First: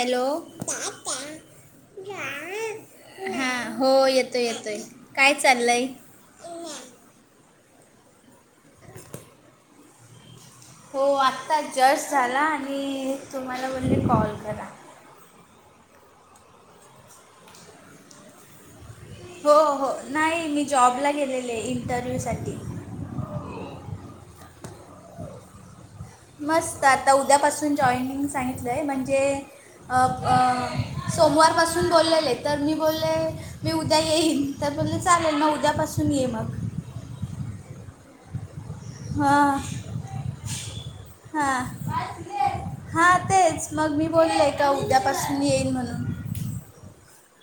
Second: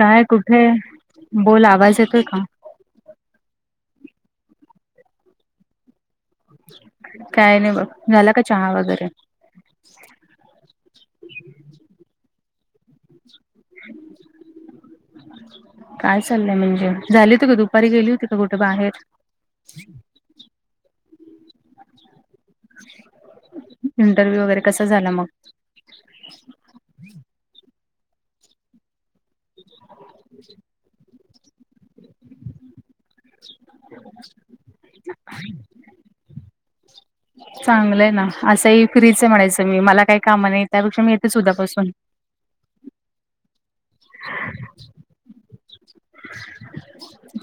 काय? कुठे? बोल आवाज येतोय का? हा हो येतोय येतोय काय चाललय. काय नाही बघ, झाला का चहा वगैरे? हो आत्ता जस् झाला आणि तुम्हाला बोलले कॉल करा. काय चाललंय म्हणजे झाली हो त का दुपारी गेली होती का कुठं बाहेर? हो हो, नाही मी जॉबला गेलेले इंटरव्ह्यू साठी इंटरव्ह्यू वगैरे कस झाला मग? मस्त आता उद्यापासून जॉईनिंग सांगितलं आहे म्हणजे सोमवारपासून बोललेले तर मी बोलले मी उद्या येईन तर बोलले चालेल मग उद्यापासून ये मग चांगलंय ना असंही फ्रीच हां म्हणायचं मी मला काही काम नाही त्यापेक्षा मी येते उद्याच हां पासून हा तेच मग मी बोलले का उद्यापासून येईन म्हणून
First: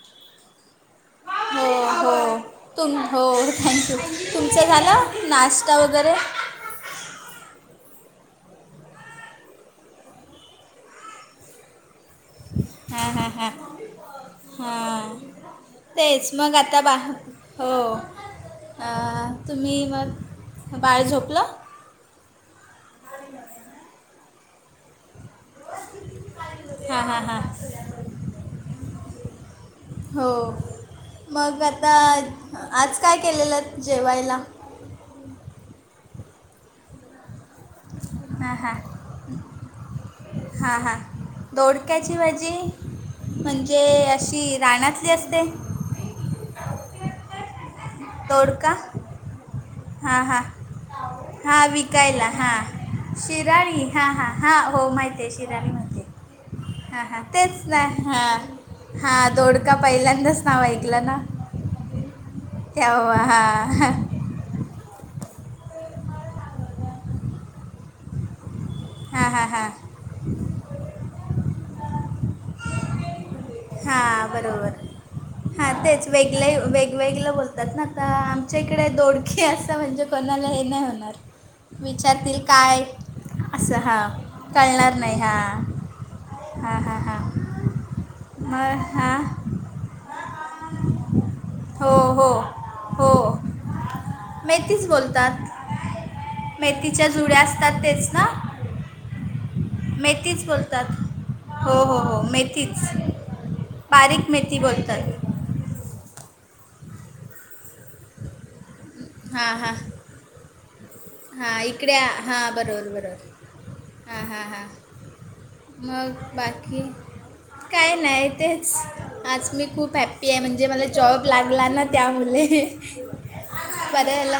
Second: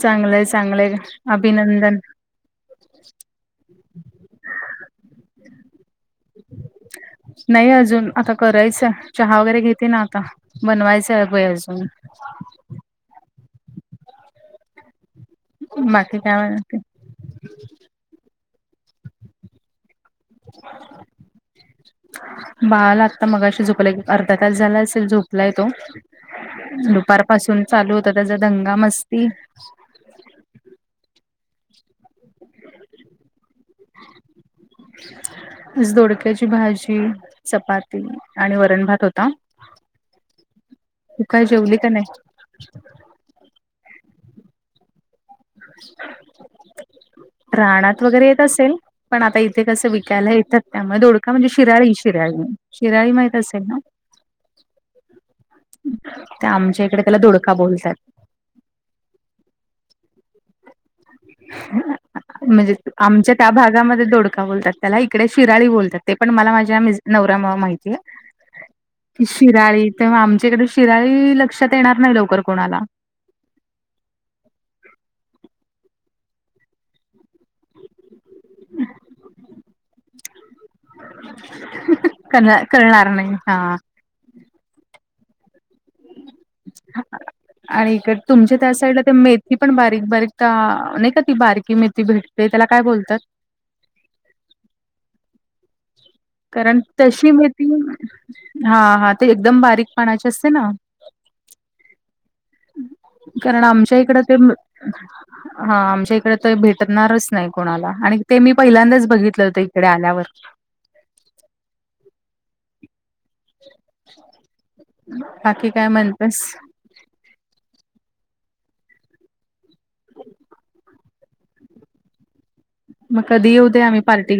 चांगलंय चांगलंय. हो अभिनंदन हो तुम हो थँक्यू तुमचं झालं नाश्ता वगैरे? नाही अजून आता करायचंय, चहा वगैरे घेते ना आता बनवायचंय अ वय अजून हा हा हा हा बाकी तेच काय मग म्हणते आता बा हो तुम्ही मग बाळ झोपलं? बाळा आत्ता मगाशी झोपला अर्धा तास झाला असेल झोप ला य तो हां दुपार हां हां पाासून चालू होता त्याचा दंगा मस्ती हो मग आता आज काय केलेलं जेवायला? दोडक्याची भाजी. चपाती हां आणि हां वरण भात होता. तू काय जेवली का नाही? ती म्हणजे अशी रानातली असते. [unintelligible] रांणात वगैरे येत दोडका असेल पण आता इथे कसं हां विकायला हां येतात त्यामुळे दोडका म्हणजे शिराळी शिराळी शिराळी माहित असेल ना? शिराणी हा हा हा हो माहितय शिराणी म त्या आमच्या इकडे हा त्याला ह दोडका तेच ना बोलतात हा हा दोडका पहिल्यांदाच ना ऐकलं ना म्हणजे तेव्हा आमच्या त्या हां भागामध्ये दोड काय बोलतात त्याला इकडे शिराळी बोलतात ते पण मला माझ्या मि नवऱ्या मूळ माहितीय ती हां हां हां शिराळी त आमच्याकडे शिराळी लक्षात येणार नाय लवकर कोणाला हा बरोबर हा तेच वेगले वेगवेगल बोलतात ना आता आमच्या इकडे दोडकी असं म्हणजे कोणाला हे हे नाय होणार विचारतील काय? कारणे हा असं हां कळणार नाही हां हां हां हां आणि इकड तुमच्या त्या मग साईडला ते हां मेथी पण बारीक बारीक ता नाय का ती बारकी हो मेथी हो भेटते त्याला काय बोलतात? हो मेथीच बोलतात. कारण मेथीच्या तशी जुड्या मेथी असतात तेच ना हा हा ती एकदम बारीक पाणाची मेथीच असते ना बोलतात हो हो हो मेथीच कारण आमच्या इकडं बारीक ते मेथी बोलतात. हा आमच्या इकडे तर भेटणारच नाय कोणाला आणि ते मी पहिल्यांदाच बघितलं होतं इकडे आल्यावर हा इकडे हा बरोबर बरोबर. हा हा हा बाकी काय मग म्हणतेस बाकी काय नाय तेच आज मी खूप हॅपी आहे म्हणजे मला जॉब लागला ना त्यामुले. मग कधी उ बरं झाल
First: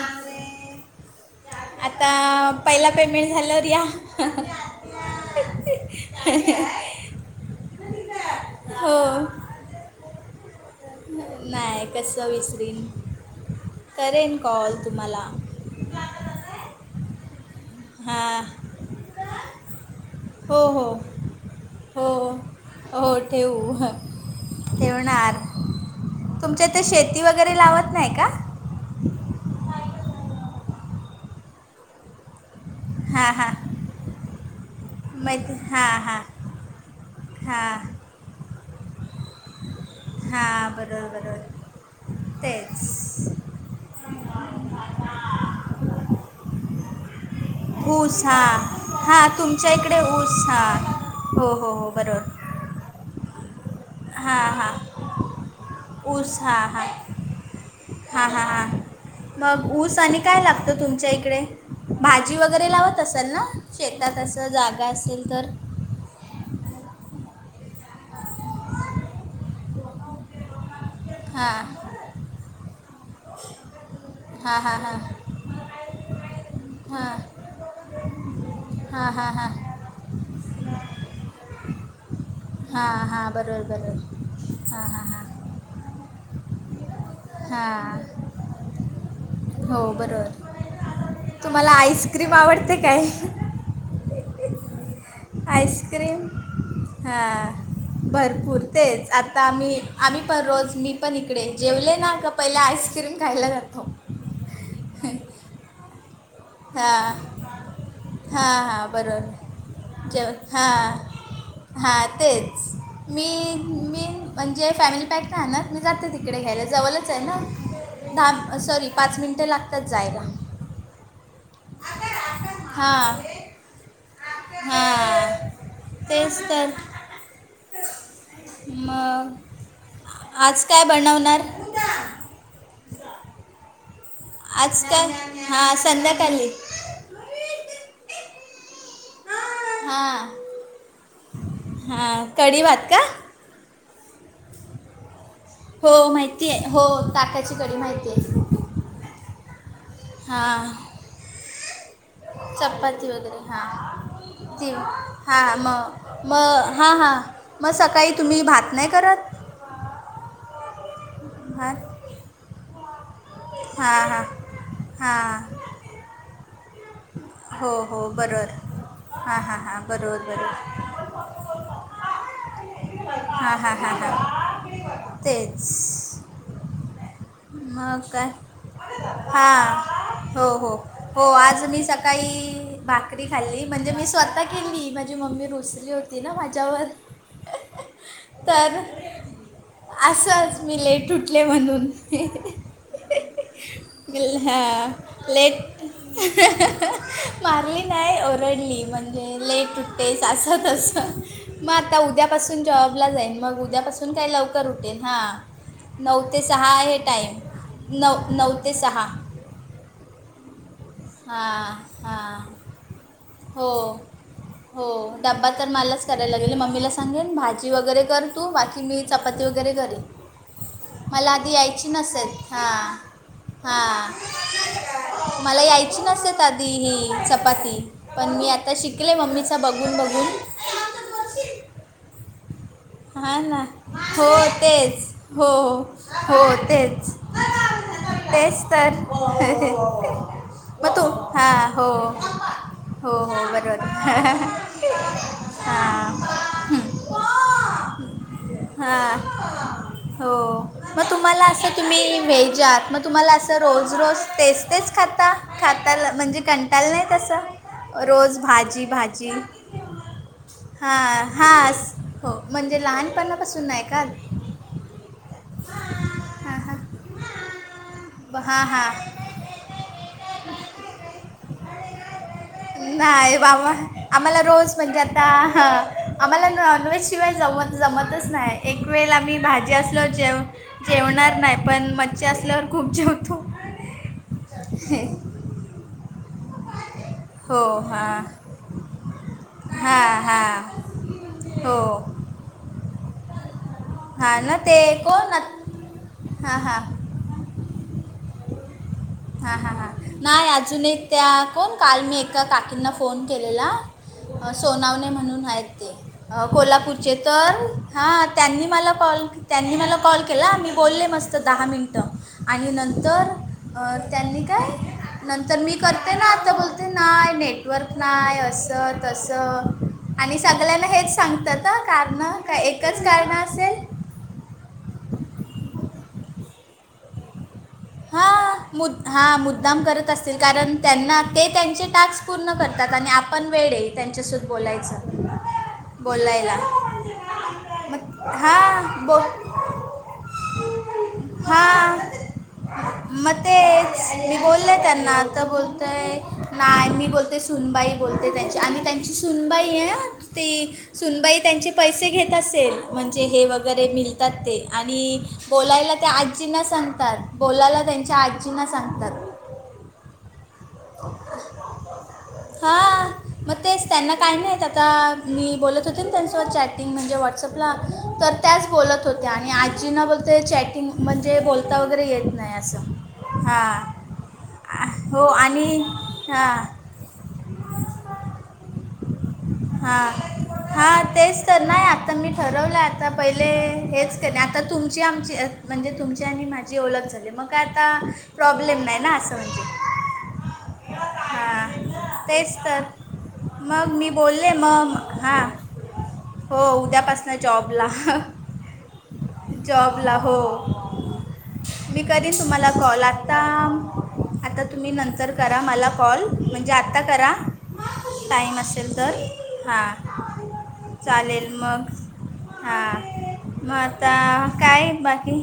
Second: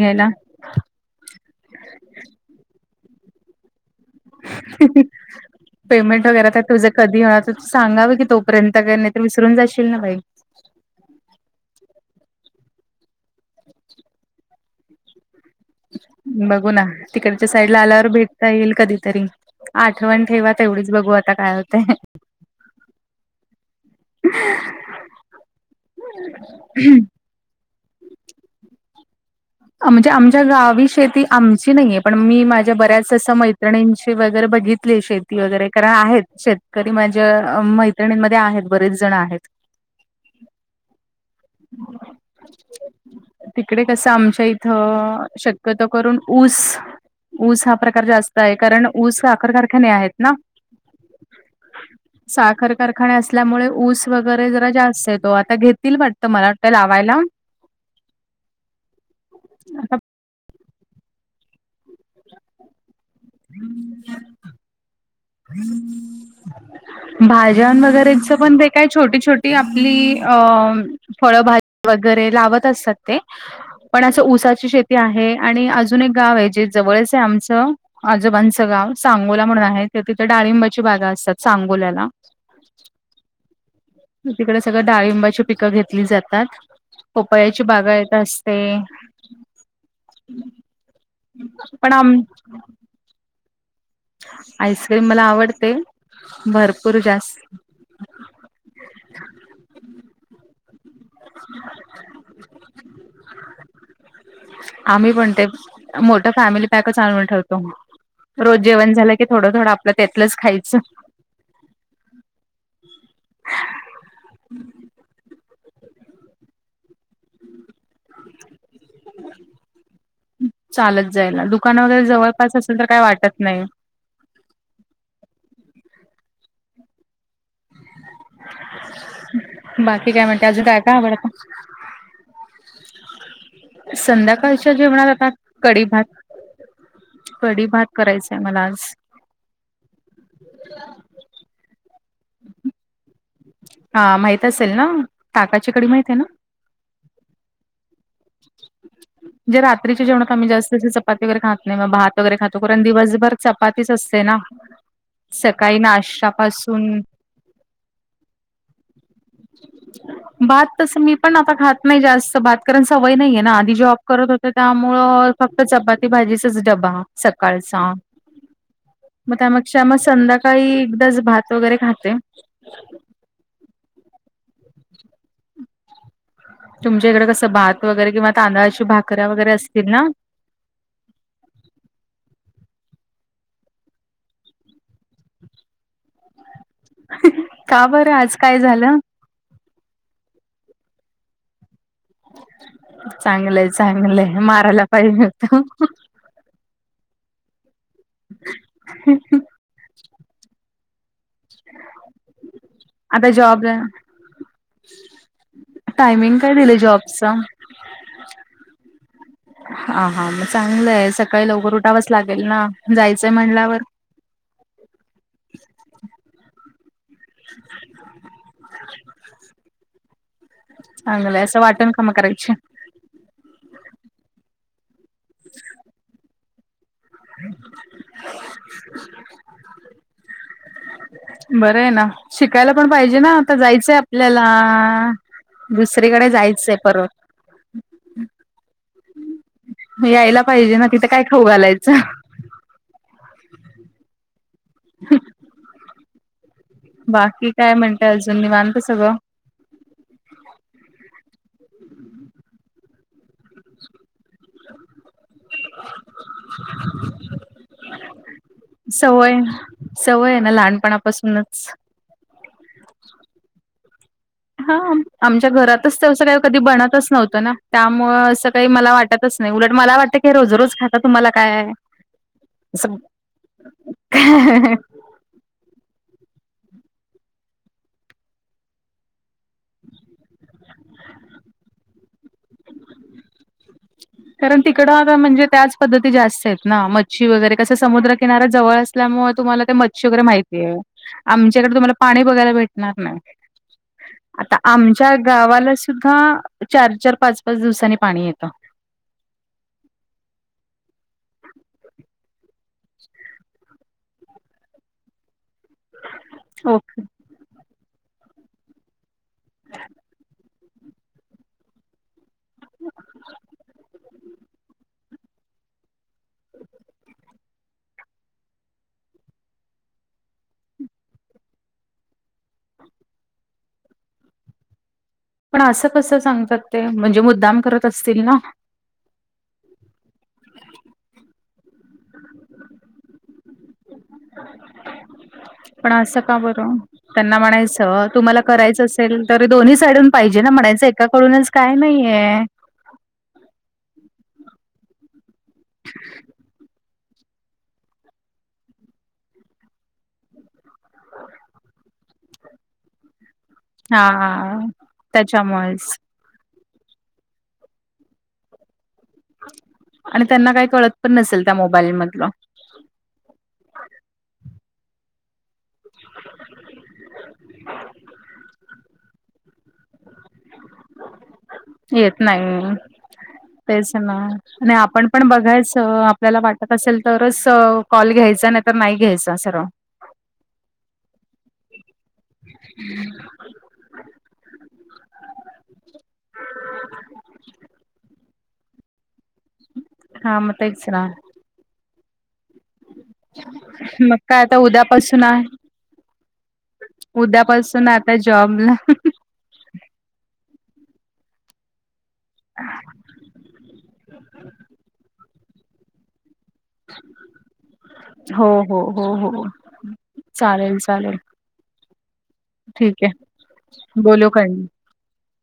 आता पहिला पेमेंट झाल्यावर या [unintelligible] पेमेंट वगैेरे आता तुझ कधी होणार तर तू सांगाव की तोपर्यंत हो काय नायतर विसरून जाशील ना बाई. नाय कसं विसरीन करेन कॉल तुम्हाला बघू ना तिकडच्या साईड ला आल्यावर हां भेटता येईल कधीतरी आठवण ठेवा हो हो तेवढीच बघू आता काय होतय. हो हो ठेवू ठेवणार. [unintelligible] ती वगैरे लावत नाही का? आ म्हणजे आमच्या गावी शेती आमची नाहीये पण मी माझ झ्या बऱ्याचंशा अशा हां हां मैत्रिणींशी वगैरे बघितली शेती माहिती वगैरे हां कारण हां आहेत शेत कधी माझ्या हां मैत्रिणींमध्ये आहेत बरेच जण आहेत. हा बरोबर बरोबर तेच तिकडे कसं आमच्या इथं शक्यतो करून ऊस ऊस हा प्रकार ऊस जास्त आहे हां कारण ऊस हां साखर तुमच्या कारखाने इकडे आहेत ना. ऊस हां हो हो हो बरोबर साखर कारखाने असल्यामुळे ऊस हां वगैरे जरा हां जास्त येतो आता घेतील वाटतं मला वाटत लावायला. हा हा हा मग आता ऊस आणि काय लाग त तुमच्या इकडे भाजी वगैरे लावत असाल ना शेतात असं जागा असेल तर [unintelligible] भाज्यां वगैरेचं पण ते काय छोटी छोटी आपली अ फळ हां भाज्या वगैरे लावत असतात ते पण असं हां ऊसाची हां शेती हां आहे आणि अजून एक गाव आहे जे जवळच हां ये आमचं आजोबांचं गाव हां हां सांगोला हां म्हणून आहे त तिथे डाळिंबाची बागा असतात सांगोल्याला. हा हा. बरं बरं. तिकडे सगळं डाळिंबाची पिकं घेतली जातात, पोपयाची बागा हां येत अस ते. हो बरोबर तुम्हाला पण आम आईस्क्रीम आवडते काय? आईस्क्रीम मला आवडते आईस्क्रीम भरपूर हा जास्त भरपूर तेच आता आम्ही आम्ही पण रोज मी पण इकडे जेवले ना का पहिले आईस्क्रीम खायला जातो. आम्ही पण ते, मोठ फॅमिली पॅकच हां आणून ठरतो. हां रोज हां जेवण झालं की थोडं बरोबर थोडं आपलं त्यातलंच खायचं. हा तेच. मी मी म्हणजे फॅमिली पॅक नाही आहे ना मी जाते तिकडे घ्यायला जवळच आहे ना. दहा सॉरी पाच मिनिटे लागतात जायला. चालत जायला दुकान वगैरे जवळपास असेल तर काय वाटत नाही. हा, तेच तर म बाकी काय म्हणते अजून काय काय आवडत, आज काय संध्या हां कडी भात, संध्याकाळी कढी भात करायचंय मला आज. हा. हा कढीवात का? हा माहित असेल ना. ताकाची कडी हो माहित ना? माहिती आहे हो ताकाची कडी माहितीय. जे रात्री जेवण आम्ही जास्त अस हां चपाती वगैर खात नाही भात वगैरे खातो कारण चपाती दिवसभर वगैरे हां चपातीच असते ना ती हां सकाळी मग मग नाष्ट्यापासून हां हां मग सकाळी तुम्ही भात नाही करत. बात तस मी पण आता खात भात नाही जास्त बात कारण सवय नाहीे ना. जॉब हां हां करत होते त्यामुळ फक्त हां चपाती भाजीचाच डबा. हो सकाळचा. हो बरोबर. मग हां हां त्यामग हां [unintelligible] मग बरोबर बरोबर संध्याकाळी एकदाच भात वगैरे खाते. हा हा हा हा, तेच. तुमच्या इकडे कसं भात मग वगैरे काय किंवा तांदळाच्या भाकऱ्या वगैरे असतील ना. हां हो हो, हो आज मी सकाळी भाकरी खाल्ली म्हणजे मी स्वतः केली माझी मम्मी रुसली होती ना माझ्यावर. का बरं आज काय तर झालं? असंच मी लेट उठले म्हणून. चांगलंय चांगलंय मारायला हां, पाहिजे लेट [unintelligible] मारली नाही ओरडली म्हणजे लेट उटतेस असं तसं. मग आता उद्यापासून जॉबला आता जाईन मग जॉबला उद्यापासून काही लवकर उठेल हा. नऊ टायमिंग ते काय सहा दिलंय आहे टाईम, जॉबचं? नऊ नऊ ते सहा. हा हा मग चांगलंय सकाळी हां लवकर उठावच हां लागेल ना जायचंय म्हणल्यावर हो हो डबा तर मलाच करायला लागेल मम्मीला सांगेन भाजी वगैरे कर तू बाकी मी चपाती वगैरे करेन. मला चांगलंय आधी असं यायची वाटण कामं नसेत करायची हा. हा, मला यायची नसते आधी ही. चपाती, पण मी आता शिकले मम्मीचा बघून बघून. बरं आहे ना शिकायला पण पाहिजे ना आता जायचंय आपल्याला. तेच हो हो, दुसरीकडे हो जायचंय परत. तेच. तेच तर. यायला पाहिजे ना मग तिथं तू काय खाऊ हां घालायचं. हो हो हो बरोबर. हां बाकी काय म्हणतेय अजून निवांत सगळं. हां हो. मग तुम्हाला असं तुम्ही भेजात मग तुम्हाला असं रोज रोज तेच तेच खाता खाताला म्हणजे कंटाला नाही तसं रोज भाजी भाजी, सवय सवय आहे ना हां लहानपणापासूनच हां. हो म्हणजे लहानपणापासून नाही का. हा आमच्या घरातच तेसं काही हां कधी हां बनतच नव्हतं ना त्यामुळ असं हां काही हां मला वाटत. नाही उलट मला वाटतं. हे रोज रोज खातं तुम्हाला काय आहे. हाह आम्हाला नॉनव्हेज शिवाय जमत जमतच नाही एक वेळ आम्ही भाजी असलो जेव. जेवणार नाही पण मज्जा असल्यावर खूप जेवतो. कारण तिकडंता म्हणजे त्याच पद्धती जास्त आहेत ना मच्छी वगैरे हो कसं हां समुद्रकिनाऱ्या जवळ. त्यामुळे तुम्हाला ते मच्छी वगैरे हां हां माहितीय आहे आमच्याकडे हो तुम्हाला पाणी बघायला भेटणार नाही. हा ना आता ते आमच्या कोण आत- गावाला सुद्धा हा हा चार चार पाच पाच दिवसांनी पाणी येतं हा हा हा नाही अजून एक त्या कोण काल मी एका काकींना फोन केलेला सोनावणे म्हणून आहेत ते ओके कोल्हापूरचे तर हा त्यांनी मला कॉल त्यांनी मला कॉल केला आम्ही खोलले मस्त दहा मिनटं आणि नंतर अ त्यांनी काय नंतर मी करते ना आता बोलते नाही नेटवर्क नाही असं तस. आणि सगळ्यांना हेच सांगत कारणं का एकच कारणं असेल. पण असं कसं सांगतात ते म्हणजे मुद्दाम करत असतील ना. मुद्दाम हा मुद्दाम करत असतील कारण त्यांना ते त्यांचे टास्क पूर्ण करतात आणि आपण वेडे. त्यांच्यासोबत बोलायचं. पण असं का बोलायला बरं त्यांना म्हणायचं मग तुम्हाला हा करायचं बो असेल तरी दोन्ही साईडून पाहिजे ना म्हणायचं एका. कूनच काय हा नाहीये. मग ते मी बोललय त्यांना तर बोलतय नाही मी बोलते. सुनबाई बोलते त्यांची आणि त्यांची सुनबाई आहे ती. सुनबाई त्यांचे पैसे घेत असेल म्हणजे हे व. वगैरे मिळतात ते हा आणि बोलायला त्याच्यामुळेच ते आजींना सांगतात. बोलाला त्यांच्या आजींना सांगतात. आणि त्यांना काही कळत पण नसेल त्या मोबाईल मधलं. हा मग तेच त्यांना काही नाहीत आता मी बोलत. होते त्यांचं चॅटिंग म्हणजे व्हॉट्सअपला तर त्याच बोलत होते्या आणि आजीं बोलते चॅट. टिंग म्हणजे बोलता वगैरे येत नाही असं. हां तेच ना आणि आपण हो पण आणि बघायच. आपल्याला हां वाटत असेल तरच कॉल घ्यायचा नाही तर नाही घ्यायचा सर्व. हा तेच तर नाही आता मी ठरवलं आता पै. आप हेच करणे आता तुमची आमची म्हणजे तुमची आणि माझी ओळख झाली मग आता. प्रॉब्लेम नाही ना अस. हा म ते ना. हां तेच तर मग मी काय बोलले आता मग उद्यापासून हां. आहे हो उद्यापासन जॉबला. उद्यापासून आता जॉबला. जॉब ला हो. मी करी तुम्हाला कॉल आता आता तुम्ही नंतर करा मला कॉल. म्हणजे आत्ता करा हो टाईम हो असेल हो तर हो हां. चालेल मग. हा ठीक आहे मग आता बोलू कं काय बाकी.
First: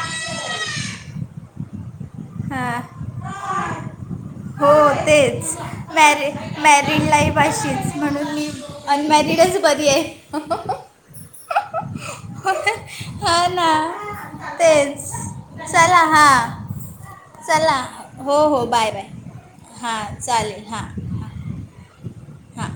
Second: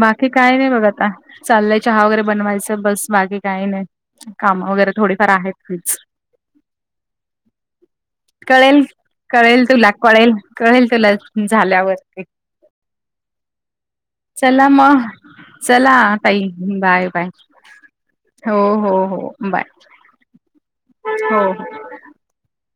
बाकी काय नाही बघ आता चाललाय चहा वगैरे हां बनवायचं बस बागे. काही नाही काम हो वगैरे थोडीफार तेच आहेत. मॅरि मॅरिड लाईफ अशीच म्हणून मी कळेल अनमॅरिडच कळेल बरी तुला आहे कळेल कळेल तुला झाल्यावर. हो ना चला मग तेच चला हा ताई बाय बाय चला हो हो बाय बाय हां चालेल हां हो, हो हा.